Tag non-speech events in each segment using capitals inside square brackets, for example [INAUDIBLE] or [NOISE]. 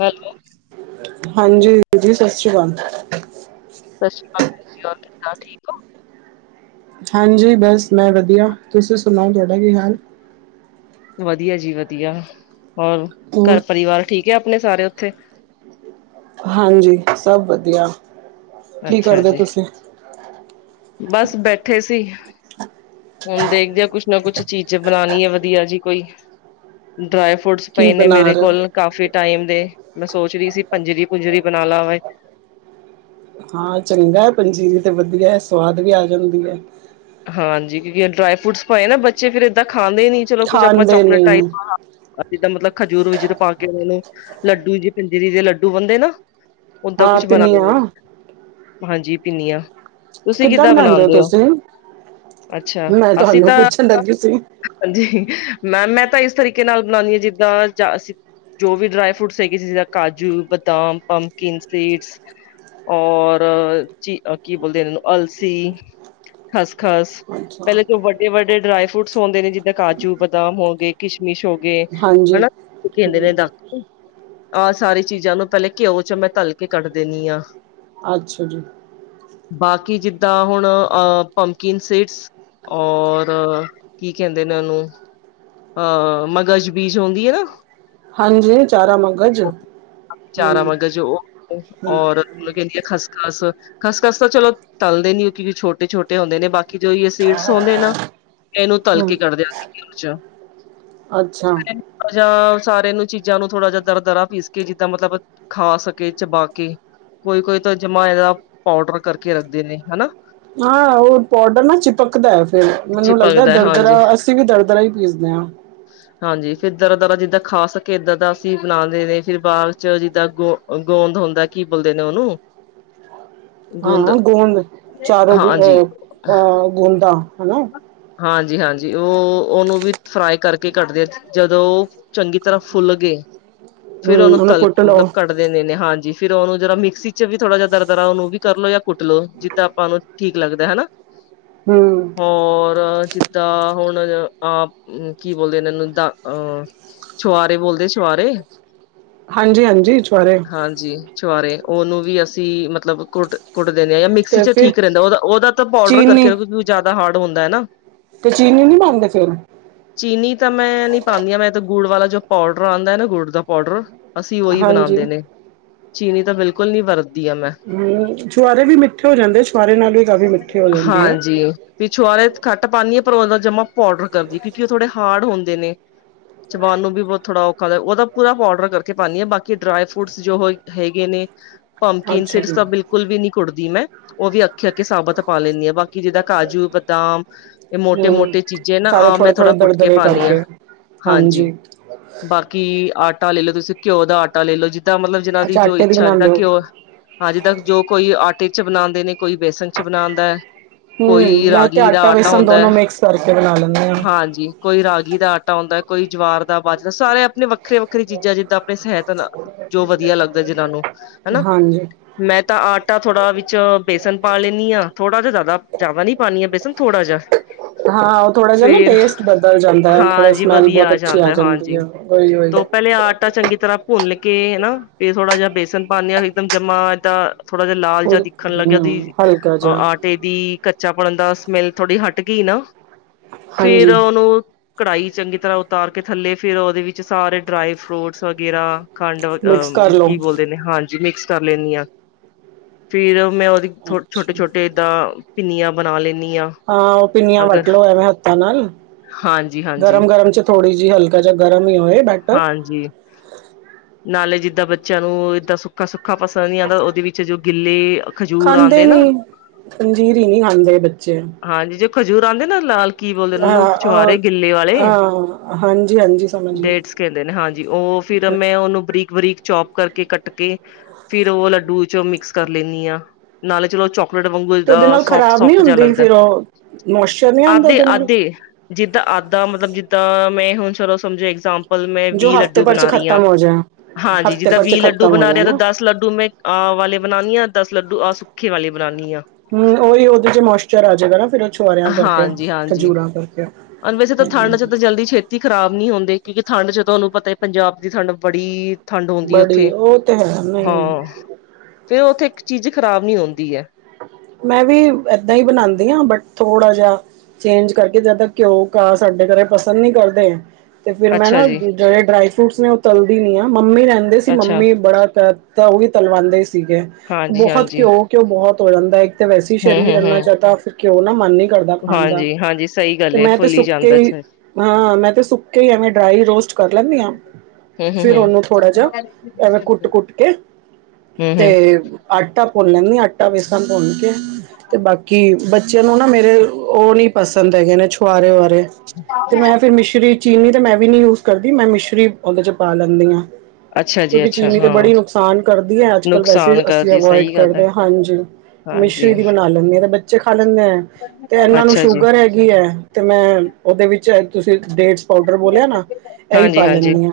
Hello, ਹਾਂਜੀ ਹਾਂਜੀ ਸਤਿ ਸ੍ਰੀ ਅਕਾਲ। ਸਤਿ ਸ਼੍ਰੀ ਅਕਾਲ [UNINTELLIGIBLE] ਠੀਕ ਓ। ਹਾਂਜੀ ਬਸ ਮੈਂ ਵਧੀਆ ਤੁਸੀਂ ਸੁਣਾਓ ਤੁਹਾਡਾ ਕੀ ਹਾਲ ਵਧੀਆ ਜੀ ਵਧੀਆ ਹੋਰ ਘਰ ਹੋਰ ਪਰਿਵਾਰ ਠੀਕ ਐ ਆਪਣੇ ਸਾਰੇ ਉੱਥੇ ਹਾਂਜੀ ਸਭ ਵਧੀਆ ਕੀ ਅੱਛਾ ਕਰਦੇ ਓ ਜੀ, ਤੁਸੀਂ? ਬਸ ਬੈਠੇ ਸੀ। ਹੁਣ ਦੇਖਦੇ ਆ ਕੁਛ ਨਾ ਕੁਛ ਚੀਜ਼ ਬਣਾਣੀ ਐ ਵਧੀਆ ਜੀ ਕੋਈ। ਡਰਾਈ ਫਰੂਟਸ ਕੀ ਪਏ ਨੇ ਬਣਾ ਮੇਰੇ ਰਹੇ ਹੋ ਕੋਲ। ਕਾਫੀ ਟਾਈਮ ਦੇ ਮੈਂ ਸੋਚ ਰੀ ਸੀ ਪੰਜੀਰੀ ਪੰਜੂਰੀ ਬਣਾ ਲਾ ਮੈਂ। ਹਾਂ, ਚੰਗਾ ਐ ਪੰਜੀਰੀ ਤੇ ਵਧੀਆ ਐ ਸਵਾਦ ਵੀ ਆ ਜਾਂਦੀ ਐ। ਹਾਂਜੀ, ਕਿਉਂਕਿ ਡਰਾਈ ਫਰੂਟਸ ਪਾਏ ਨਾ ਬੱਚੇ ਫਿਰ ਇਦਾਂ ਖਾਂਦੇ ਨੀ ਚਲੋ ਕੁੱਛ ਆਪਾਂ ਖਾਣ ਦੇ ਚੋਕਲੇਟ ਨਹੀਂ ਟ [UNINTELLIGIBLE] ਜਿੱਦਾਂ ਮਤਲਬ ਖਜੂਰ ਖਜੂਰ ਪਾ ਕੇ ਉਹਨੂੰ ਲੱਡੂ ਜੀ ਪਜਿਰੀ ਦੇ ਲੱਡੂ ਬਣਦੇ ਨਾ। ਓਦਾਂ ਹਾਂ ਕੁਛ ਬਣਾਲੋ ਪਿੰਨੀਆਂ ਹਾਂਜੀ ਪਿੰਨੀਆ ਤੁਸੀਂ ਕਿੱਦਾਂ ਬਣਾਉਂਦੇ ਹੋ ਬਣਾਂਦੇ ਓ? ਤੁਸੀਂ ਅੱਛਾ ਮੈਂ ਅਸੀਂ ਤੁਹਾਨੂੰ ਤਾਂ ਪੁੱਛਣ ਲੱਗੀ ਸੀ ਹਾਂਜੀ, ਮੈਂ ਮੈਂ ਤਾਂ ਇਸ ਤਰੀਕੇ ਨਾਲ ਬਣਾਨੀ ਆ ਜਿੱਦਾਂ ਚ ਅਸੀਂ ਜੋ ਵੀ ਡਰਾਈ ਫਰੂਟਸ ਹੈਗੇ ਸੀ ਜਿੱਦਾ ਕਾਜੂ, ਬਦਾਮ, ਪੰਪਕੀਨ, ਸੀਡਸ ਔਰ ਚੀ ਕੀ ਬੋਲਦੇ ਉਹਨਾਂ ਨੂੰ ਅਲਸੀ। ਖਸ ਖਸ ਅੱਛਾ ਪਹਿਲੇ ਜੋ ਵੱਡੇ ਵੱਡੇ ਡਰਾਈ ਫਰੂਟਸ ਹੁੰਦੇ ਨੇ ਜਿੱਦਾਂ ਕਾਜੂ ਬਦਾਮ ਹੋਗੇ। ਕਿਸ਼ਮਿਸ਼ ਹੋਗੇ ਹਾਂਜੀ ਹਨਾ [UNINTELLIGIBLE] ਹਮ ਨੇ ਦਾ ਆਹ ਸਾਰੀ ਚੀਜ਼ਾਂ ਨੂੰ ਪਹਿਲੇ ਘਿਓ ਚ ਮੈਂ ਤਲ ਕੇ ਕੱਢ ਦੇਣੀ ਆ। ਅੱਛਾ ਜੀ। ਬਾਕੀ ਜਿੱਦਾਂ ਹੁਣ ਅ ਪੰਪਕੀਨ ਸੀਡਸ ਔਰ ਕੀ ਕਹਿੰਦੇ ਨੇ ਉਹਨੂੰ ਆ ਮਗਜ਼ ਬੀਜ ਹੁੰਦੀ ਆ ਨਾ। ਹਾਂਜੀ ਚਾਰਾ ਮਗਜ ਚਾਰਾ ਮਗਜ਼ ਓ ਹਮ ਔਰ ਕਹਿੰਦੀ ਆ ਖਸ ਖਸ ਖਸਖਸ ਤਾਂ ਚਲੋ ਤਲਦੇ ਨੀ ਕਿਉਕਿ ਛੋਟੇ ਛੋਟੇ ਹੁੰਦੇ ਨੇ ਬਾਕੀ ਕਿ ਜੋ ਓ ਸੀਡਸ ਹੁੰਂਦੇ ਨਾ ਇਹਨੂੰ ਤਲ ਹਮ ਕੇ ਕੱਢਦੇ ਅਸੀਂ ਘਿਓ ਚ ਅੱਛਾ। ਜਾਂ ਸਾਰੇ ਨੂੰ ਚੀਜ਼ਾਂ ਨੂੰ ਥੋੜਾ ਜਾ ਦਰ ਦਰਾ ਪੀਸ ਕੇ ਜਿੱਦਾਂ ਮਤਲਬ ਖਾ ਸਕੇ ਚਬਾ ਕੇ ਕੋਈ-ਕੋਈ ਤਾਂ ਜਮਾ ਇਹਦਾ ਪਾਊਡਰ ਕਰਕੇ ਰੱਖਦੇ ਨੇ ਹਨਾ? ਹਾਂ ਓ ਪਾਡਰ ਨਾ ਚਿਪਕਦਾ ਫੇਰ ਮੈਨੂੰ ਲੱਗਦਾ ਚਿਪਕਦਾ ਹਾਂਜੀ। ਦਰਦਰਾ ਅਸੀਂ ਵੀ ਦਰਦਰਾ ਹੀ ਪੀਸਦੇ ਆ। ਹਾਂਜੀ ਫੇਰ ਦਰਦਰਾਂ ਜੀਦਾਂ ਖਾ ਸਕੇ ਏਦਾਂ ਦਾ ਵੀ ਬਣਾਦੇ ਨੇ ਫੇਰ ਬਾਦ ਚ ਜੀਦਾਂ ਗੋ ਗੋਂਦ ਹੁੰਦਾ ਕੀ ਬੋਲਦੇ ਨੇ ਓਨੂੰ? [INAUDIBLE] ਹਾਂ ਗੋਦ, ਚਾਰੋਂ ਹਾਂਜੀ ਏ ਅ ਗੂੰਦਾਂ ਹਨਾ। ਹਾਂਜੀ-ਹਾਂਜੀ ਓ ਓਨੂੰ ਵੀ ਫਰਾਈ ਕਰਕੇ ਕੱਟਦੇ ਆ ਜਦੋਂ ਚੰਗੀ ਤਰ੍ਹਾਂ ਫੁੱਲ ਗਏ, ਫੇਰ ਓਨੂੰ ਹਮ ਉਹਨੂੰ ਤਲ ਕੁੱਟ ਲਓ ਮਤਲਬ ਕ ਟਦੇਨੇ ਹਾਂਜੀ ਫੇਰ ਓਨੂੰ ਜੇੜਾ ਮੇਕਸੀ ਚ ਵੀ ਥੋੜਾ ਜੇਆ ਦਰਦਰਾ ਓਨੂੰ ਵੀ ਕਰ ਲੋ ਜਾਂ ਕੁੱਟ ਲੋ ਜੀਦਾਂ ਆਪਾਂ ਨੂੰ ਠੀਕ ਲੱਗਦਾ ਹਨਾ। ਹੂੰ। ਹੋਰ ਜਿੱਦਾਂ ਹੁਣ ਅ ਕੀ ਬੋਲਦੇ ਓਨੂੰ ਦਾ ਅ ਛੁਆਰੇ ਬੋਲਦੇ ਛੁਆਰੇ ਹਾਂਜੀ-ਹਾਂਜੀ ਛੁਆਰੇ ਹਾਂਜੀ ਛੁਆਰੇ ਓਨੂੰ ਵੀ ਅਸੀਂ ਮਤਲਬ ਕੁਟ ਕੁੱਟ ਦੇਂਦੇ ਜਾਂ ਮਿਕਸੀ ਤੇ ਚ ਫਿਰ ਠੀਕ ਰੈਂਦਾ ਓਦਾ-ਓਦਾ ਤਾਂ ਪੋਡਰ ਚੀਨੀ ਕਰਕੇ ਕਿਉਂ ਓ ਜਾਦਾ ਹਾਰਡ ਹੁੰਦਾ ਐ ਨਾ। ਤੇ ਚੀਨੀ ਨੀ ਪਾਂਓਂਗੇ ਫੇਰ? ਚੀਨੀ ਤਾਂ ਮੈਂ ਨੀ ਪਾਦੀ ਮੈਂ ਤਾਂ ਗੁੜ ਵਾਲਾ ਜੋ ਪੋਡਰ ਆਦਾ ਨਾ ਗੁੜ ਦਾ ਪੋਡਰ ਅਸੀਂ ਓਹੀ ਹਾਂਜੀ ਬਣਾਦੇ ਨੇ, ਚੀਨੀ ਤਾਂ ਬੇਲਕੁਲ ਨੀ ਵਰਤਦੀ ਆ ਮੈਂ। ਹੂੰ ਛੁਆਰੇ ਵੀ ਮਿੱਠੇ ਹੋ ਜਾਂਦੇ ਛੁਆਰੇ ਨਾਲ ਵੀ ਕਾਫੀ ਮਿੱਠੇ ਹੋ ਜਾਂਦੀ ਐ ਭੀ ਛਆਰੇ ਘੱਟ ਪਾਨੀਂ ਆ ਪਰ ਓਦਾ ਜਮਾ ਪੋਡਰ ਕਰਦੀਏ ਕਿਉਂਕੀ ਓ ਥੋੜੇ ਹਾਡ ਹੁੰਦੇ ਨੇ ਚਬਾਨ ਨੂੰ ਵੀ ਬਹੁ ਥੋੜਾ ਔਖਾ ਦਾ ਓਦਾ ਪੂਰਾ ਪੋਡਰ ਕਰਕੇ ਪਾਨੀ ਆ ਬਾਕੀ ਡਰਾਈ ਫਰੂਟਸ ਜੋ ਹੋ ਹੈੇਗੇ ਨੇ ਅੱਛਾ ਜੀ ਪੰਕੀਨਸੀਕਸ ਤਾਂ ਬਿਲਕੁਲ ਵੀ ਨੀ ਕੁੱਟਦੀ ਮੈਂ ਓ ਵੀ ਅੱਖੇ ਅੱਖੇ ਸਾਬਤ ਪਾ ਲੈਂਨੀ ਆ ਬਾਕੀ ਜੇਦਾਂ ਕਾਜੂ ਬਦਾਮ ਏ ਹਮ ਮੋਟੇ-ਮੋਟੇ ਚੀਜ਼ੇ ਨਾ ਸਾਰੇ ਆ ਮੈਂ ਥੋੜੇ ਥੋੜ੍ਹਾ ਥੋੜੇ ਕੁੱਟ ਕੇ ਦਰਦਰੇ ਪਾਨੀ ਆ ਕਰਕੇ ਹਾਂਜੀ ਬਾਕੀ ਆਟਾ ਲੈ ਲੋ ਤੁਸੀਂ ਕੀਓ ਦਾ ਆਟਾ ਲੈ ਲੋ ਜੀਦਾਂ ਮਤਲਬ ਜਿਨਾਂ ਦੀ ਅੱਛਾ ਜੋ ਆਟੇ ਇੱਛਾ ਬਣਾਉਂਦੇ ਜੀਦਾਂ ਹੋ। ਕੀਓ ਹਾਂਜੀੇ ਜੀਦਾਂ ਜੋ ਕੋਈ ਆਟੇ ਚ ਬਣਾਦੇ ਨੇ ਕੋਈ ਬੇਸਨ ਚ ਬਣਾਦਾ ਐ ਹੂੰ ਕੋਈ ਮੈਂ ਤੇ ਰਾਗੀ ਦਾ ਆਟਾ ਬੇਸਨ ਹੁੰਦਾ ਐ, ਦੋਨੋ ਮਿਕਸ ਕਰਕੇ ਬਣਾ ਲੈਂਦੇ ਆ। ਹਾਂਜੀ ਕੋਈ ਰਾਗੀ ਦਾ ਆਟਾ ਆਦਾ ਕੋਈ ਜਵਾਰ ਦਾ ਬਾਜਦਾ ਸਾਰੇ ਪਣੇ ਵੱਖਰੇ-ਵੱਖਰੇ ਚੀਜ਼ਾਂ ਜੀਦਾਂ ਵੈਸੇ ਹੈ ਤੇ ਨਾ ਜੋ ਵਧੀਆ ਲੱਗਦਾ ਜੀ ਨਾਂ ਨੂੰ ਹਨਾ ਹਾਂਜੀ ਮੈਂ ਤਾਂ ਆਟਾ ਥੋੜਾ ਵੇਚ ਬੇਸਨ ਪਾ ਲੈਂਨੀ ਆ ਥੋੜਾ ਜੇਆ ਜਾਦਾ ਜਾਦਾ ਨੀ ਪਾਨੀ ਆ ਬੇਸਨ ਥੋੜਾ ਜੇਆ ਹਾਂ ਓ ਥੋੜਾ ਜੇਆ ਨਾ ਟੇਸਟ ਬਦਲ ਜਾਂਦਾ ਥੋੜਾ ਹਾਂਜੀ ਸਮੈਲ ਵਧੀਆ ਬੋਤ ਅੱਛੀ ਆ ਜਾਂਦੀ ਐ ਹੀ ਓਈ-ਓਈ ਪੈਲੇ ਆਟਾ ਚੰਗੀ ਤਰ੍ਹਾਂ ਭੁੰਨ ਕੇ ਅਨਾ ਫੇਰ ਥੋੜ੍ਹਾ ਜੇਆ ਬੇਸਨ ਪਾਨੇ ਆ ਏਕਦਮ ਜਮਾਂ ਏਦਾਂ ਥੋੜ੍ਹਾ ਜੇਆ ਲਾਲ ਜੇਆ ਉਹ ਦੀਖਣ ਲਾਗੇਆ ਦੀ ਹੂੰ ਹਲਕਾ ਜਿਹਾ ਅ ਟੇ ਦੀ ਕੱਚਾ ਪਨ ਦਾ ਸਮੈਲ ਥੋੜੀ ਹਟ ਗੀਨਾ ਫੇਰ ਹਾਂਜੀ ਓਨੂੰ ਕੜਾਈ ਚੰਗੀ ਤਰ੍ਹਾਂ ਉਤਾਰ ਕੇ ਥੱਲੇ ਫੇਰ ਓਦੇ ਵਿੱਚ ਸਾਰੇ ਡਰਾਈ ਫਰੂਟਸ ਵਗੈਰਾ ਖੰਡ ਵ ਆ ਮਿਕਸ ਕਰ ਲਓ। ਕੀ ਬੋਲਦੇ ਨੇ ਹਾਂਜੀ ਮਿਕਸ ਕਰ ਲੈਂਨੀ ਆ ਫੇਰ ਮੈਂ ਓਦੀ ਛੋ ਅੱਛਾ ਛੋਟੇ-ਛੋਟੇ ਏਦਾਂ ਪੀਨੀਆਂ ਬਣਾ ਲੈਂਦੀ ਆਂ। ਹਾ ਓ ਪਿੰਨੀਆਂ ਵੱਟਲੋ ਐਵੇਂ ਹੱਥਾਂ, ਨਾਲ ਹਾਂਜੀ ਹਾਂਜੀ ਗਰਮ-ਗਰਮ ਚ ਥੋੜੀ ਜੀ ਹਲਕਾ ਜਾ ਗਰਮ ਈ ਹੋਏ ਬੈ ਹਾਂਜੀ ਨਾਲੇ ਜਿੱਦਾਂ ਬੱਚੇਆਂ ਨੂੰ ਏਦਾਂ ਸੁੱਕਾ ਸੁੱਕਾ ਪਸੰਦ ਨੀ ਆਂਦਾ ਉਹਦੇ ਵਿੱਚ ਜੋ ਗਿੱਲੇ ਖਜੂਰ ਖਾਂਦੇ ਆਂਦੇ ਨਾ ਨੀ ਪੰੰਜੀਰੀ ਨੀ ਖਾਂਦੇ ਬੱਚੇ ਹਾਂਜੀ, ਜੋ ਖਜੂਰ ਆਉਂਦੇ ਨਾ ਲਾਲ ਕੀ ਬੋਲਦੇ ਓਨੂੰ ਛੁਹਾਰੇ ਹਾਂ ਗਿੱਲੇ ਵਾਲੇ ਹਾਂ ਹਾਂਜੀ ਹਾਂਜੀ ਸਮਝ ਗਈ। ਡੇਟਸ ਕੈਂਦੇ ਨੇ ਹਾਂਜੀ ਉਹ ਫੇਰ ਮੈਂ ਓਨੂੰ ਬਰੀਕ-ਬਰੀਕ ਚੋਪ ਕਰਕੇ ਕੱਟ ਕੇ ਫੇਰ ਓ ਲੱਡੂ ਚ ਮਿਕਸ ਕਰ ਲੈਂਦੀ ਆ ਨਾਲੇ ਚਲੋ ਚੌ ਟ ਵਾਂਗੂ ਤੇ ਉਹਦੇ ਨਾਲ ਖ਼ਰਾਬ ਨਹੀਂ ਸੋਫਟ-ਸੋਫਟ ਜਿਹਾ ਹੁੰਦੀ ਲੱਗਦਾ ਫਿਰ ਉਹ ਮੋਇਸਚਰ ਨਹੀਂ ਆਉਂਦਾ ਆਧੇ- ਉਹਦੇ ਨਾਲ ਅੱਧੇ ਜਿੱਦਾਂ ਆੱਦਾ ਮਤਲਬ ਜਿੱਦਾਂ ਮੈਂ ਹੁਣ ਚਲੋ ਸਮਝੋ ਇਗਜਾਮ ਪਲ ਮੈਂ ਜੋ ਵੀਹ ਹਫ਼ਤੇ ਲੱਡੂ ਭਰ ਚ ਬਣਾ ਰਹੀ ਹਾਂ ਖ਼ਤਮ ਹੋ ਜਾ ਹਾਂਜੀ ਹਫ਼ਤੇ ਜਿੱਦਾਂ ਭਰ ਚ ਵੀਹ ਲੱਡੂ ਖ਼ਤਮ ਹੋ ਬਣਾ ਜਾਏ ਰਿਹਾ ਤਾਂ ਨਾ ਦਸ ਲੱਡੂ ਮੈਂ ਆਹ ਵਾਲੇ ਬਣਾਉਣੀ ਆ ਦਸ ਲੱਡੂ ਆਹ ਸੁੱਖੇ ਵਾਲੇ ਬਣਾਉਣੀ ਆ। ਹੂੰ ਓਹੀ ਓਦੇ 'ਚ ਮੋਇਸਚਰ ਆ ਜਾਏਗਾ ਨਾ ਫਿਰ ਓ ਛੁਆਰਿਆਂ ਕਰਕੇ ਖਜੂਰਾਂ ਕਰਕੇ। ਹੁਣ ਵੈਸੇ ਤਾਂ ਠੰਡ 'ਚ ਤਾਂ ਜਲਦੀ ਛੇਤੀਂ। ਛੇਤੀ ਖਰਾਬ ਨੀ ਹੁੰਦੇ ਕਿਉਂਕਿ ਠੰਡ 'ਚ ਤੁਹਾਨੂੰ ਪਤਾ ਪੰਜਾਬ ਦੀ ਠੰਡ ਬੜੀ। ਠੰਡ ਹੁੰਦੀ ਹੈ ਬੜੀ ਉੱਥੇ ਉਹ ਤੇ ਹੈ ਨਹੀਂ ਨਹੀਂ ਹਾਂ ਫੇਰ ਉੱਥੇ ਇੱਕ ਚੀਜ਼ ਖ਼ਰਾਬ ਨੀ ਹੁੰਦੀ ਹੈ। ਮੈਂ ਵੀ ਏਦਾਂ ਹੀ ਬਣਾਂਦੀ ਹਾਂ ਬਟ ਥੋੜਾ ਜਿਹਾ। ਚੇਂਜ ਕਰਕੇ ਜ਼ਿਆਦਾ ਘਿਓ ਘਾਹ ਸਾਡੇ ਘਰੇ ਪਸੰਦ ਨੀ ਕਰਦੇ। ਤੇ ਫੇਰ ਮੈਂ ਅੱਛਾ ਨਾ ਜੀ, ਜੇੜੇ ਡਰਾਈ ਫਰੂਟਸ ਨੇ ਓ ਤਲਦੀ ਨੀ ਆ ਮੰਮੀ ਰਹਿੰਦੇ ਸੀ ਅੱਛਾ ਮੰਮੀ ਬੜਾ। ਤਾਂ ਓਵੀ ਤਲਵਾਉਂਦੇ ਹੀ ਸੀਗੇ ਹਾਂਜੀ, ਬਹੁਤ ਹਾਂਜੀ ਘਿਉ ਘਿਓ ਬਹੁਤ ਹੋ ਜਾਂਦਾ ਹੈ। ਤੇ ਵੈਸੇ ਇੱਕ ਹੂੰ, ਤਾਂ ਸਰੀਰ ਹੂੰ, ਏਨਾ ਹੂੰ ਜਿਆਦਾ। ਘਿਓ ਨਾ ਮਨ ਨੀ ਕਰਦਾ ਖਾਣ ਦਾ ਹਾਂਜੀ, ਹਾਂਜੀ ਸਹੀ ਗੱਲ ਤੇ ਏ ਮੈਂ ਤੇ ਫੁੱਲੀ ਸੁੱਕੇ ਜਾਂਦਾ ਚ। ਹੀ। ਹੂੰ, ਹਾਂ, ਮੈਂ ਤੇ ਸੁੱਕੇ ਐਵੇਂ ਡਰਾਈ ਰੋਸਟ ਕਰ ਲੈਂਦੀ ਹਾਂ। ਹੂੰ, ਹੂੰ, ਫੇਰ ਉਹਨੂੰ ਥੋੜ੍ਹਾ ਜਿਹਾ ਐਵੇਂ ਕੁੱਟ-ਕੁੱਟ ਕੇ ਹੂੰ, ਤੇ। ਹੂੰ ਆਟਾ ਭੁੰਨ ਲੈਣੀ ਆਂ ਆਟਾ ਵੇਸਣ ਭੁੰਨ ਕੇ ਤੇ ਬਾਕੀ। ਬੱਚੇ ਆਂ ਨੂੰ ਨਾ ਮੇਰੇ ਓ ਨੀ ਪਸੰਦ ਹੈਗੇ ਨੇ ਛੁਆਰੇ ਉੁਆਰੇ ਤੇ ਮੈਂ ਫੇਰ ਮਿਸ਼ਰੀ। ਚੀਨੀ ਤਾਂ ਮੈਂ ਵੀ ਨੀ ਯੂਜ ਕਰਦੀ ਮੈਂ ਮਿਸ਼ਰੀ ਓਦੇ 'ਚ ਪਾ ਲੈਂਦੀ ਹਾਂ। ਅੱਛਾ ਜੀ, ਕਿਉਂਕਿ ਅੱਛਾ ਚੀਨੀ ਤੇ ਹਾਂ ਬੜੀ ਨੁਕਸਾਨ ਕਰਦੀ ਹੈ ਅੱਜ ਕੱਲ ਵੈਸੇ ਨੁਕਸਾਨ ਅਸੀਂ ਕਰਦੀ ਅਵੋਇਡ ਸਹੀ ਗੱਲ ਹੈ। ਕਰਦੇ ਹਾਂ ਹਾਂਜੀ। ਤੇ ਹਾਂਜੀ, ਮਿਸ਼ਰੀ ਦੀ ਬਣਾ ਲੈਂਦੇ ਆ ਤੇ ਬੱਚੇ ਖਾ ਲੈਂਦੇ ਆ ਤੇ ਇਹਨਾਂ ਨੂੰ ਅੱਛਾ ਜੀ, ਸ਼ੂਗਰ ਹੈ। ਕਿਆ ਤੇ ਮੈਂ ਉਹਦੇ ਵਿੱਚ ਤੁਸੀਂ। ਪਾਊਡਰ ਬੋਲਿਆ ਨਾ ਏਹੀ ਹਾਂਜੀ, ਪਾ ਹਾਂਜੀ ਲੈਂਦੀ ਹਾਂ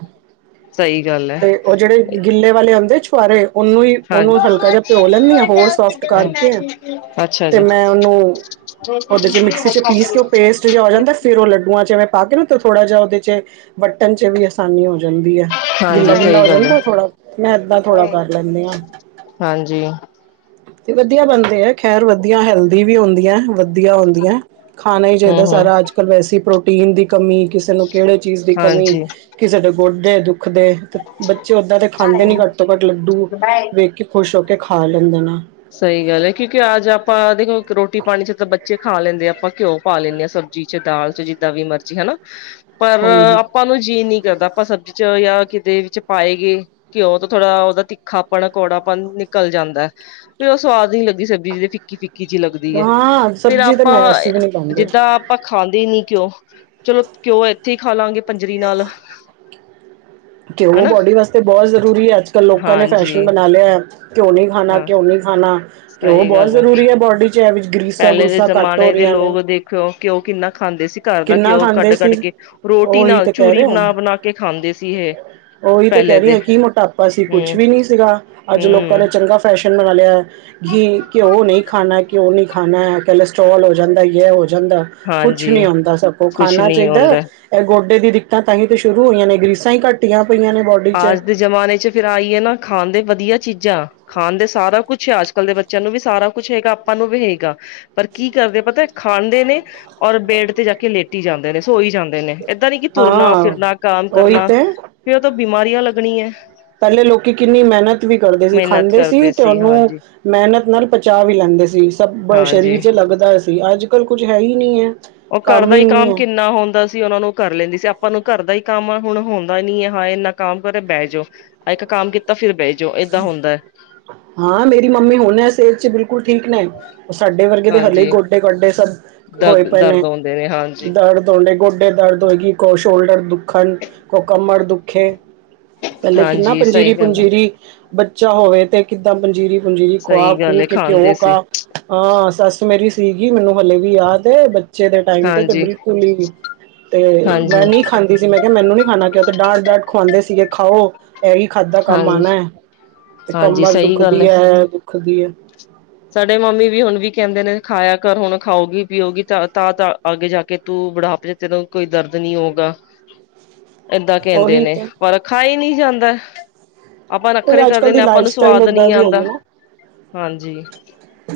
ਸਹੀ ਗੱਲ ਤੇ ਓ ਜੇੜੇ ਹੈ। ਗਿੱਲੇ। ਵਾਲੇ ਆਉਂਦੇ ਛਆਰੇ ਉਹਨੂੰ ਹੀ ਹਾਂਜੀ, ਉਹਨੂੰ ਹਲਕਾ ਜਿਹਾ ਭਿਓ ਲੈਂਦੀ ਆ ਹੋਰ ਸੋਫਟ। ਕਰਕੇ ਅੱਛਾ ਤੇ ਜੀ, ਮੈਂ ਓਨੂੰ ਓਦੇ 'ਚ ਮਿਕਸੀ 'ਚ ਪੀਸ ਕੇ ਓ ਪੇਸਟ। ਜਿਹਾ ਹੋ ਜਾਂਦਾ ਫਿਰ ਉਹ ਲੱਡੂਆਂ 'ਚ ਐਵੇਂ ਪਾ ਕੇ ਨਾ ਥੋੜਾ ਜਿਹਾ ਓਦੇ 'ਚ। ਵੱਟਣ 'ਚ ਵੀ ਆਸਾਨੀ ਹੋ ਜਾਂਦੀ ਹੈ। ਹਾਂਜੀ ਗਿੱਲਾ-ਗਿੱਲਾ ਸਹੀ ਹੋ ਗੱਲ ਐ। ਜਾਂਦਾ ਥੋੜ੍ਹਾ। ਮੈਂ ਇੱਦਾਂ ਥੋੜਾ ਕਰ ਲੈਂਦੇ ਹਾਂ। ਹਾਂਜੀ। ਤੇ ਵਧੀਆ ਬਣਦੇ ਹੈ। ਖੈਰ ਵਧੀਆ ਹੈਲਦੀ ਵੀ ਹੁੰਦੀਆਂ ਹੈ। ਵਧੀਆ ਹੁੰਦੀਆਂ ਖਾਣਾ ਈ ਚਾਈਦਾ ਹੂੰ-ਹੂੰ, ਸਾਰਾ ਅੱਜ ਕੱਲ ਵੈਸੇ ਪ੍ਰੋਟੀਨ ਦੀ ਕਮੀ ਕਿਸੇ ਨੂੰ ਕੇੜੇ ਚੀਜ਼ ਦੀ ਕਮੀ ਹਾਂਜੀ। ਕਿਸੇ ਦੇ ਗੋਡੇ ਦੁੱਖ ਦੇ। ਬੱਚੇ ਓਦਾਂ ਤੇ ਖਾਂਦੇ ਨੀ ਘੱਟ ਤੋਂ ਘੱਟ ਲੱਡੂ ਵੇਖ ਕੇ ਖੁਸ਼ ਹੋ ਕੇ ਖਾ ਲੈਂਦੇ ਨੇ। ਸਈਗੱਲ ਹੈ ਕਿਉਂਕਿ ਅੱਜ ਆਪਾਂ ਦੇਖੋ ਰੋਟੀ ਪਾਣੀ 'ਚ ਤਾਂ ਬੱਚੇ ਖਾ ਲੈਂਦੇ ਆਪਾਂ ਘਿਉਂ। ਪਾ ਲੈਂਣੇ ਆ ਸਬਜ਼ੀ 'ਚ ਦਾਲ 'ਚ ਜਿੱਦਾਂ ਵੀ ਮਰਜੀ ਹਨਾ ਪਰ। ਹਾਂਜੀ ਆਪਾਂ ਨੂੰ ਜੀਅ ਨੀ ਕਰਦਾ ਆਪਾਂ ਸਬਜ਼ੀ 'ਚ ਜਾਂ ਕਿਤੇ ਵਿੱਚ ਪਾਏ ਗਏ। ਘਿਓ ਤੋਂ ਥੋੜਾ ਓਦਾ ਤਿੱਖਾਪਣ ਕੌੜਾਪਣ ਨਿਕਲ ਜਾਂਦਾ ਹੈ। ਫੇਰ ਓ ਸਵਾਦ ਨੀ ਲੱਗੀ ਸਬਜ਼ੀ ਜਿਦਾ ਫਿੱਕੀ ਫਿੱਕੀ ਜੀ ਲੱਗਦੀ ਹੈ ਹਾਂ ਫੇਰ ਸਬਜ਼ੀ ਤਾਂ ਆਪਾਂ ਮੈਂ ਅਸੀਂ ਵੀ ਨਹੀਂ ਪਾਉਂਦੇ ਜਿੱਦਾਂ। ਆਪਾਂ ਖਾਂਦੇ ਨੀ ਘਿਓ, ਚਲੋ ਘਿਓ ਏਥੇ ਈ ਖਾ ਲਾਂਗੇ ਪੰਜਰੀ ਨਾਲ। ਘਿਓ ਹਨਾ ਬੋਡੀ ਵਾਸਤੇ ਬਹੁ ਜ਼ਰੂਰੀ ਐ ਅੱਜ-ਕੱਲ ਲੋਕਾਂ ਨੇ ਹਾਂਜੀ ਫੈਸ਼ਨ ਬਨਾ ਲਿਆ ਐ। ਘਿਓ ਨਈ ਖਾਨਾ ਹਾਂ ਘਿਓ ਨਈ ਖਾਨਾ, ਘਿਓ ਬਹੁ ਜ਼ਰੂਰੀ ਐ ਬੋਡੀ ਚ ਐਹ ਪੈਲੇ ਦੇ ਜ਼ਮਾਨੇ ਦੇ ਲੋਕ ਦੇਖੇਓ ਘਿਓ ਕਿੰਨਾ ਖਾਂਦੇ ਸੀ ਘਰ ਦਾ ਕਿੰਨਾ ਘਿਓ ਖਾਂਦੇ ਸੀ ਕੱਡ-ਕੱਡ ਕੇ। ਰੋਟੀ ਉਹੀ ਨਾਲ ਤੇ ਕਹਿ ਚੂਰੀ ਬਨਾ-ਬਨਾ ਕੇ ਖਾਂਦੇ ਸੀ ਏਹ। ਓਹੀ ਤੇ ਕੈ ਰਈ ਆਂ ਕੀ ਮੋਟਾਪਾ ਸੀ ਕੁਛ ਹਮ ਵੀ ਨੀ ਸੀਗਾ, ਅੱਜ ਲੋਕਾਂ ਹਮ ਨੇ ਚੰਗਾ ਫੈਸ਼ਨ ਬਨਾ ਲਿਆ। ਘੀ ਘਿਓ ਨਈ ਖਾਨਾ ਘਿਓ ਨਈ ਖਾਨਾ ਐ ਕੈਲੋਸਟ੍ਰੋਲ ਹੋ ਜਾਂਦਾ ਯੈ ਹੋ ਜਾਂਦੈ। ਕੁਛ ਹਾਂਜੀ ਨੀ ਹੁੰਦਾ ਸਗੋਂ ਕੁਛ ਖਾਨਾ ਨੀ ਚਈਦਾ। ਹੁੰਦਾ ਐ ਗੋਡੇ ਦੀ ਦਿੱਕਤਾਂ ਤਾਂਈਓ ਤਾਂ ਸ਼ੁਰੂ ਹੋਈਆਂ ਨੇ ਗਰੀਸਾਂ ਈ ਘੱਟੀਆਂ ਪਈਆਂ ਨੇ ਬੋਡ ਆਜ ਦੇ ਜਮਾਨੇ ਚ ਫੇਰ ਆਈਏ ਨਾ ਖਾਨ ਦੇ ਵਦੀਆ ਚੀਜ਼ਾਂ। ਖਾਨ ਦੇ ਸਾਰਾ ਕੁਛ ਐ ਅੱਜ-ਕੱਲ ਦੇ ਬੱਚਿਆਂ ਨੂੰ ਵੀ ਸਾਰਾ ਕੁਛ ਹੈਗਾ ਆਪਾਂ ਨੂੰ ਵੀ ਹੈਗਾ। ਪਰ ਕੀ ਕਰਦੇ ਐ ਪਤਾ ਖਾਂਦੇ ਨੇ, ਔਰ ਬੈਡ ਤੇ ਜਾ ਕੇ ਲੇਟੀ ਜਾਂਦੇ ਨੇ ਸੋਈ ਜਾਂਦੇ ਨੇ। ਏਦਾਂ ਨੀ ਕਿ ਤੁਰਨਾ, ਹਾਂ ਫਿਰਨਾ, ਕਾਮ ਉਹੀ ਕਰਨਾ, ਫੇਰ ਓ ਤਾਂ ਬਿਮਾਰੀਆਂ ਲਗਨੀਐ। ਪੈਲੇ ਲੋਕੀ ਕਿੰਨੀ ਮਿਹਨਤ ਵੀ ਕਰਦੇ ਸੀ, ਮਿਹਨਤ ਖਾਂਦੇ ਸੀ ਕਰਦੇ ਤੇ ਓਨੂੰ ਹਾਂਜੀ ਮਿਹਨਤ ਨਾਲ ਪਚਾ ਵੀ ਲੈਂਦੇ ਸੀ ਸਭ ਸਰੀਰ ਹਾਂਜੀ ਚ ਲੱਗਦਾ ਸੀ ਅੱਜ-ਕੱਲ ਕੁੱਝ ਹੈ ਈ ਨਈ ਐ। ਓ ਕਰ ਦਾ ਈ ਕੰਮ ਕਿੰਨਾ ਹੁੰਦਾ ਸ ਓਨਾਂ ਨੂੰ ਕਰ ਲੈਂਦੀ ਸੀ ਆਪਾਂ ਨੂੰ ਘਰ ਦਾ ਈ ਕੰਮ ਐ ਹੁਨ ਹੁੰਦਾ ਨੀ ਐ ਹਾਂ ਏਨਾ ਕੰਮ ਕਰੇ ਬਹ ਜਾਓ। ਇੱਕ ਕੰਮ ਕੀਤਾ ਫਿਰ ਬੈ ਹਾਂ ਮੇਰੀ ਮੰਮੀ ਹੁਨ ਏਸ ਏਜ਼ ਚ ਬਿਲ ਬਿਲਕੁਲ ਠੀਕ ਨੇ, ਸਾਡੇ ਵਰਗੇ ਦੇ ਹਲੇ ਹਾਂਜੀ ਗੋਡੇ ਗਾਡੇ ਸਭ ਹੋਏ ਪਏ ਨੇ। ਦੇ ਹਨ। ਦਰਦ ਹੋਨਦੇ ਗੋਡੇ ਦਰਦ ਹੋਏਗੀ ਇਕ ਓ ਸ਼ੋਲਡਰ ਦੁੱਖਨ ਕੋਈ ਕਮਰ ਦੁੱਖੇ, ਪੈਲੇ ਕਿੰਨਾ ਹਾਂਜੀ ਸਹੀ ਪੰਜੀਰੀ ਗੱਲ ਹੈ ਪੁੰਜੀਰੀ ਬੱਚਾ ਹੋਵੇ ਤੇ ਕਿੱਦਾਂ ਪੰਜੀਰੀ ਪੁੰਜੀਰੀ ਖੁਆ ਸਹੀ ਗੱਲ ਖੂਆ ਹੈ ਕੇ ਘਿਓ ਖਾਂਦੇ ਸੀ ਘਾ ਹਾਂ ਸੱਸ ਮੇਰੀ ਸੀਗੀ ਮੈਨੂੰ ਹਲੇ ਵੀ ਯਾਦ ਏ ਬੱ ਬੱਚੇ ਦੇ ਟਾਈਮ ਤੇ ਹਾਂਜੀ ਬਿਲਕੁਲ ਈ ਨੀ ਤੇ ਮੈਂ ਹਾਂਜੀ ਨੀ ਖਾਂਦੀ ਸੀ ਮੈਂ ਕਿਆ ਮੈਨੂੰ ਨੀ ਖਾਨਾ ਕਿ ਓ ਤਾਂ ਡਾਂਟ-ਡਾਂਟ ਖੁਵਾਂਦੇ ਸੀਗੇ ਖਾਓ ਓਈ ਖਾਦਾ ਕੰਮ ਹਾਂਜੀ ਆਨੈ। ਤੇ ਹਾਂਜੀ ਕਮਰ ਸਹੀ ਗੱਲ ਦੁੱਖਦੀ ਹੈ ਐ ਦੁੱਖਦੀ ਐ। ਸਾਡੇ ਮੰਮੀ ਵੀ ਹੁਨ ਵੀ ਕੈਂਦੇ ਨੇ ਖਾਏਆ ਕਰ ਹੁਨ ਖਾਓਗੀ ਪੀਓਗੀ ਤਾਂ ਤਾ-ਤਾ ਆਗੇ ਜਾ ਕੇ ਤੂੰ ਬਡਾਪੇ ਚ ਤੇਰਾ ਕੋਈ ਦਰਦ ਨੀ ਹੋਗਾ। ਏਦਾਂ ਕੈਂਦੇ ਉਹੀ ਨੇ ਤੇ ਪਰ ਖਾਈ ਨੀ ਜਾਂਦਾ। ਆਪਾਂ ਕੋਈ ਨੱਖਰੇ ਅੱਜ ਕਰ ਕੱਲ ਦਿੰਦੇ ਦੀ ਆਂ ਆਪਾਂ ਲਾਈਫ ਨੂੰ ਸਟਾਈਲ ਸਵਾਦ ਨੀ ਏਦਾਂ ਦੀ ਹੋ ਆਂਦਾ, ਹਾਂਜੀ।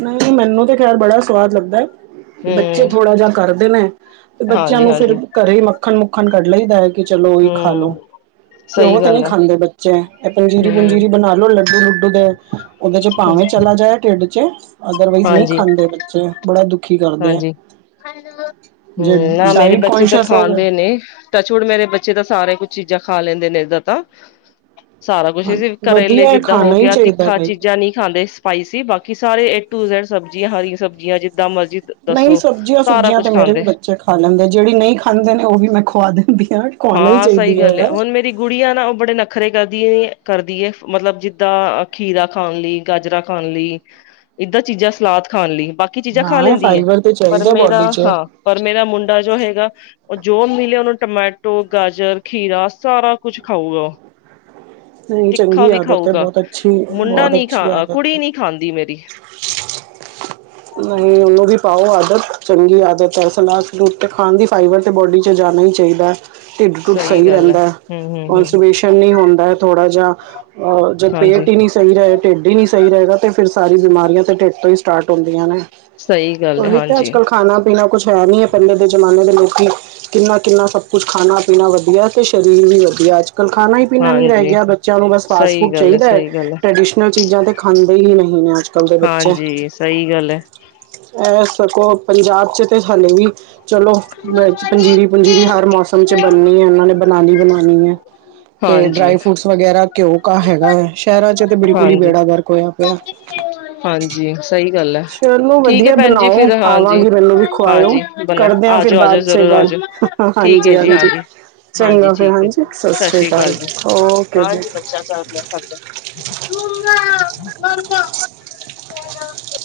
ਨਈ ਮੈਨੂੰ ਤੇ ਖੈਰ ਬੜਾ ਸਵਾਦ ਲੱਗਦੈ। ਬੱਚੇ ਹਮ ਥੋੜਾ ਜਾ ਕਰਦੇ ਨੇ, ਤੇ ਬੱਚਿਆਂ ਹਾਂਜੀ ਨੂੰ ਫਿਰ ਹਾਂਜੀ ਘਰੇ ਈ ਮੱਖਣ ਮੁੱਖਣ ਕੱਢ ਲਈਦਾ ਐ। ਕਿ ਚਲੋ ਓਈ ਖਾ ਲੋੋ, ਹਮ ਘਿਓ ਸਹੀ ਤੇ ਨੀ ਗੱਲ ਹੈ ਖਾਂਦੇ ਬੱ ਚੇ ਏ ਪੰਜੀਰੀ ਪੁੰਜੀਰੀ ਹਮ ਬਨਾ ਲੋ ਲੱਡੂ ਲੁੱਡੂ ਦੇ ਓਦੇ ਚ ਭਾਵੇਂ ਚਲਾ ਜਾਏ ਢਿੱਡ ਚ ਅਦਰਵਾਈਜ਼ ਨਈ ਹਾਂਜੀ ਖਾਂਦੇ ਬੱਚੇ ਬੜਾ ਦੁਖੀ ਕਰਦੇ ਐ। ਹੈਲੋ, ਹੂੰ ਨਾ ਮੇਰੇ ਬੱਚੇ ਤਾਂ ਕੌਨਸ਼ੀਅਸ ਹੋ ਖਾਂਦੇ ਗਏ ਨੇ। ਟੱਚਵੁੱਡ ਮੇਰੇ ਬੱਚੇ ਤਾਂ ਸਾਰੇ ਕੁੱਝ ਚੀਜ਼ਾਂ ਖਾ ਲੈਂਦੇ ਨੇ ਏਦਾਂ ਤਾਂ। ਸਾਰਾ ਕੁਛ ਕਰੇਲੇ ਵਧੀਆ ਜਿੱਦਾਂ ਹੋ ਖਾਣਾ ਹੀ ਗਿਆ ਚਾਹੀਦਾ ਤਿੱਖਾ ਬਈ ਚੀਜ਼ਾਂ ਨੀ ਖਾਂਦੇ। ਪਾਈ ਸੀ ਬਾਕੀ ਸਾਰੇ ਏ ਟੂ ਜੈਡ ਸਬਜ਼ੀਆਂ ਹਰੀ ਸਬਜ਼ੀਆਂ ਜਿੱਦਾਂ ਮਰਜ਼ੀ ਨਈ ਦੱਸੋ ਸਬਜ਼ੀਆਂ ਸਾਰਾ ਸੁਬਜ਼ੀਆਂ ਕੁਛ ਤੇ ਮੇਰੇ ਵੀ ਖਾਂਦੇ ਬੱਚੇ ਖਾ ਲੈਂਦੇ ਜੇੜੀ ਨਈ ਖਾਂਦੇ ਨੇ ਓ ਵੀ ਮੈਂ ਖੁਵਾ ਦਿੰਦੀ ਆਂ। ਖਵਾਨਾ ਈ ਚਈਦੀ ਐ ਯਾਰ। ਗੁੜੀਆਂ ਨਾ ਓ ਬੜੇ ਨਖਰੇ ਕਰਦੀ ਐ-ਕਰਦੀ ਐ ਮਤਲਬ ਜਿੱਦਾਂ ਖੀਰਾ ਖਾਨ ਲਈ। ਗਾਜਰਾਂ ਖਾਨ ਲਈ, ਏਦਾਂ ਚੀਜ਼ਾਂ ਸਲਾਦ ਖਾਨ ਲਈ ਬਾਕ ਹਾਂ ਫਾਈਵਰ। ਪਰ ਮੇਰਾ ਹਾਂ, ਪਰ ਮੇਰਾ ਮੁੰਡਾ ਜੋ ਹੈਗਾ ਜੋ ਮਿਲਿਆ ਓਨੂੰ ਟਮੈਟੋ, ਗਾਜਰ, ਖੀਰਾ ਸਾਰਾ ਕੁਝ ਖਾਊਗਾ। ਨਹੀਂ ਤਿੱਖਾ ਚੰਗੀ ਵੀ ਆਦਤ ਹੈ ਖਾਊਗਾ, ਬਹੁਤ ਅੱਛੀ ਮੁੰਡਾ ਬਹੁਤ ਨਈਂ ਅੱਛੀ ਖਾ ਆਦਤ ਕੁੜੀ ਨਈਂ ਖਾਂਦੀ ਮੇਰੀ। ਨਈ ਓਨੂੰ ਵੀ ਪਾਓ ਆਦਤ, ਚੰਗੀ ਆਦਤ ਹੈ ਸਲਾਦ ਸਲੂਦ ਤੇ ਖਾਣ ਦੀ। ਫਾਈਬਰ ਤਾ ਬੋਡੀ ਚ ਜਾਣਾ ਹੀ ਚਾਹੀਦਾ, ਢਿੱਡ ਟੁਡ ਸਹੀ ਸਈ ਗੱਲ ਹੈ ਰਹਿੰਦਾ, ਹਮ ਹਮ ਹਮ ਕੋਨਸੁਬੇਸ਼ਨ। ਨੀ ਹੁੰਦਾ ਹੈ ਥੋੜਾ ਜਿਹਾ, ਅਹ ਜਦ ਹਾਂਜੀ ਪੇਟ ਹੀ ਨਈ ਸਹੀ ਰਹੇ ਢਿੱਡ ਹੀ ਨਹੀਂ ਸਹੀ ਰਹੇਗਾ ਤੇ ਫਿਰ ਸਾਰੀ ਬਿਮਾਰੀਆਂ ਤਾਂ ਢਿੱਡ ਤੋਂ ਹੀ ਸਟਾਰਟ ਹੁੰਦੀਆਂ ਨੇ। ਸਹੀ ਗੱਲ ਹੈ ਓਹੀ ਤਾ ਹਾਂਜੀ ਅੱਜ-ਕੱਲ੍ਹ ਖਾਣਾ ਪੀਣਾ ਕੁਝ ਹੈ ਨਹੀਂ ਪਹਿਲੇ ਦੇ ਜ਼ਮਾਨੇ ਦੇ ਲੋਕੀ ਕਿੰਨਾ-ਕਿੰਨਾ ਸਭ ਕੁਛ ਖਾਣਾ-ਪੀਣਾ ਵਧੀਆ ਤੇ ਸਰੀਰ ਵੀ ਵਧੀਆ ਅੱਜ। ਕੱਲ ਖਾਣਾ ਹੀ ਪੀਣਾ ਨੀ ਰਹਿ ਹਾਂਜੀ ਗਿਆ ਬੱਚਿਆਂ ਨੂੰ ਬਸ ਫਾਸਟ ਸਹੀ ਫੂਡ ਗੱਲ ਚਾਹੀਦਾ ਹੈ ਸਹੀ ਗੱਲ ਟ੍ਰੈਡੀਸ਼ਨਲ ਚੀਜ਼ਾਂ ਤੇ ਖਾਂਦੇ ਈ ਨਈਂ ਏ ਅੱਜ। ਕੱਲ ਦੇ ਬੱਚੇ ਹਾਂਜੀ, ਸਈ ਗੱਲ ਏ। ਇਹ ਸਗੋਂ ਪੰਜਾਬ ਚ ਤੇ ਹਾਲੇ ਵੀ ਚਲੋ ਵੇਜ ਪੰਜੀਰੀ-ਪੰਜੀਰੀ ਹਰ ਮੌਸਮ ਚ ਬਣਨੀ ਹੈ ਇਹਨਾਂ ਨੇ ਬਣਾਣੀ-ਬਣਾਣੀ ਏ। ਤੇ ਹਾਂਜੀ ਡਰਾਈ ਫਰੂਟਸ ਵਗੈਰਾ ਘਿਉ ਕ ਹੈਗਾ ਹੈ, ਸ਼ਹਿਰਾਂ ਚ ਤੇ ਬਿਲਕੁਲ ਹੀ ਹਾਂਜੀ ਬੇੜਾ ਗਰਕ ਹੋਇਆ ਪਿਆ। ਹਾਂਜੀ ਸਈ ਗੱਲ ਏ, ਚਲੋ ਠੀਕ ਏ ਵਧੀਆ ਭੈਣ ਜੀ ਬਣਾਓ ਫਿਰ ਹਾਂਜੀ, ਆਵਾਂਗੀ ਮੈਨੂੰ ਵੀ ਖਵਾਇਓ ਹਾਂਜੀ। ਬੰਨਾ, ਕਰਦੇ ਆ ਫਿਰ ਜਓ ਆ ਜਓ ਬਾਅਦ 'ਚ ਜ਼ਰੂਰ ਆ ਗੱਲ ਜਓ, ਠੀਕ ਹੈ ਜੀ ਹਾਂਜੀ। ਹਾਂਜੀ ਚੰਗਾ ਫਿਰ ਠੀਕ ਹੈ ਹਾਂਜੀ ਸਤਿ ਸ਼੍ਰੀ ਸ੍ਰੀ ਕਾਲ ਜੀ ਅਕਾਲ ਓਕੇ ਜੀ ਹਾਂਜੀ। [INAUDIBLE] [INAUDIBLE]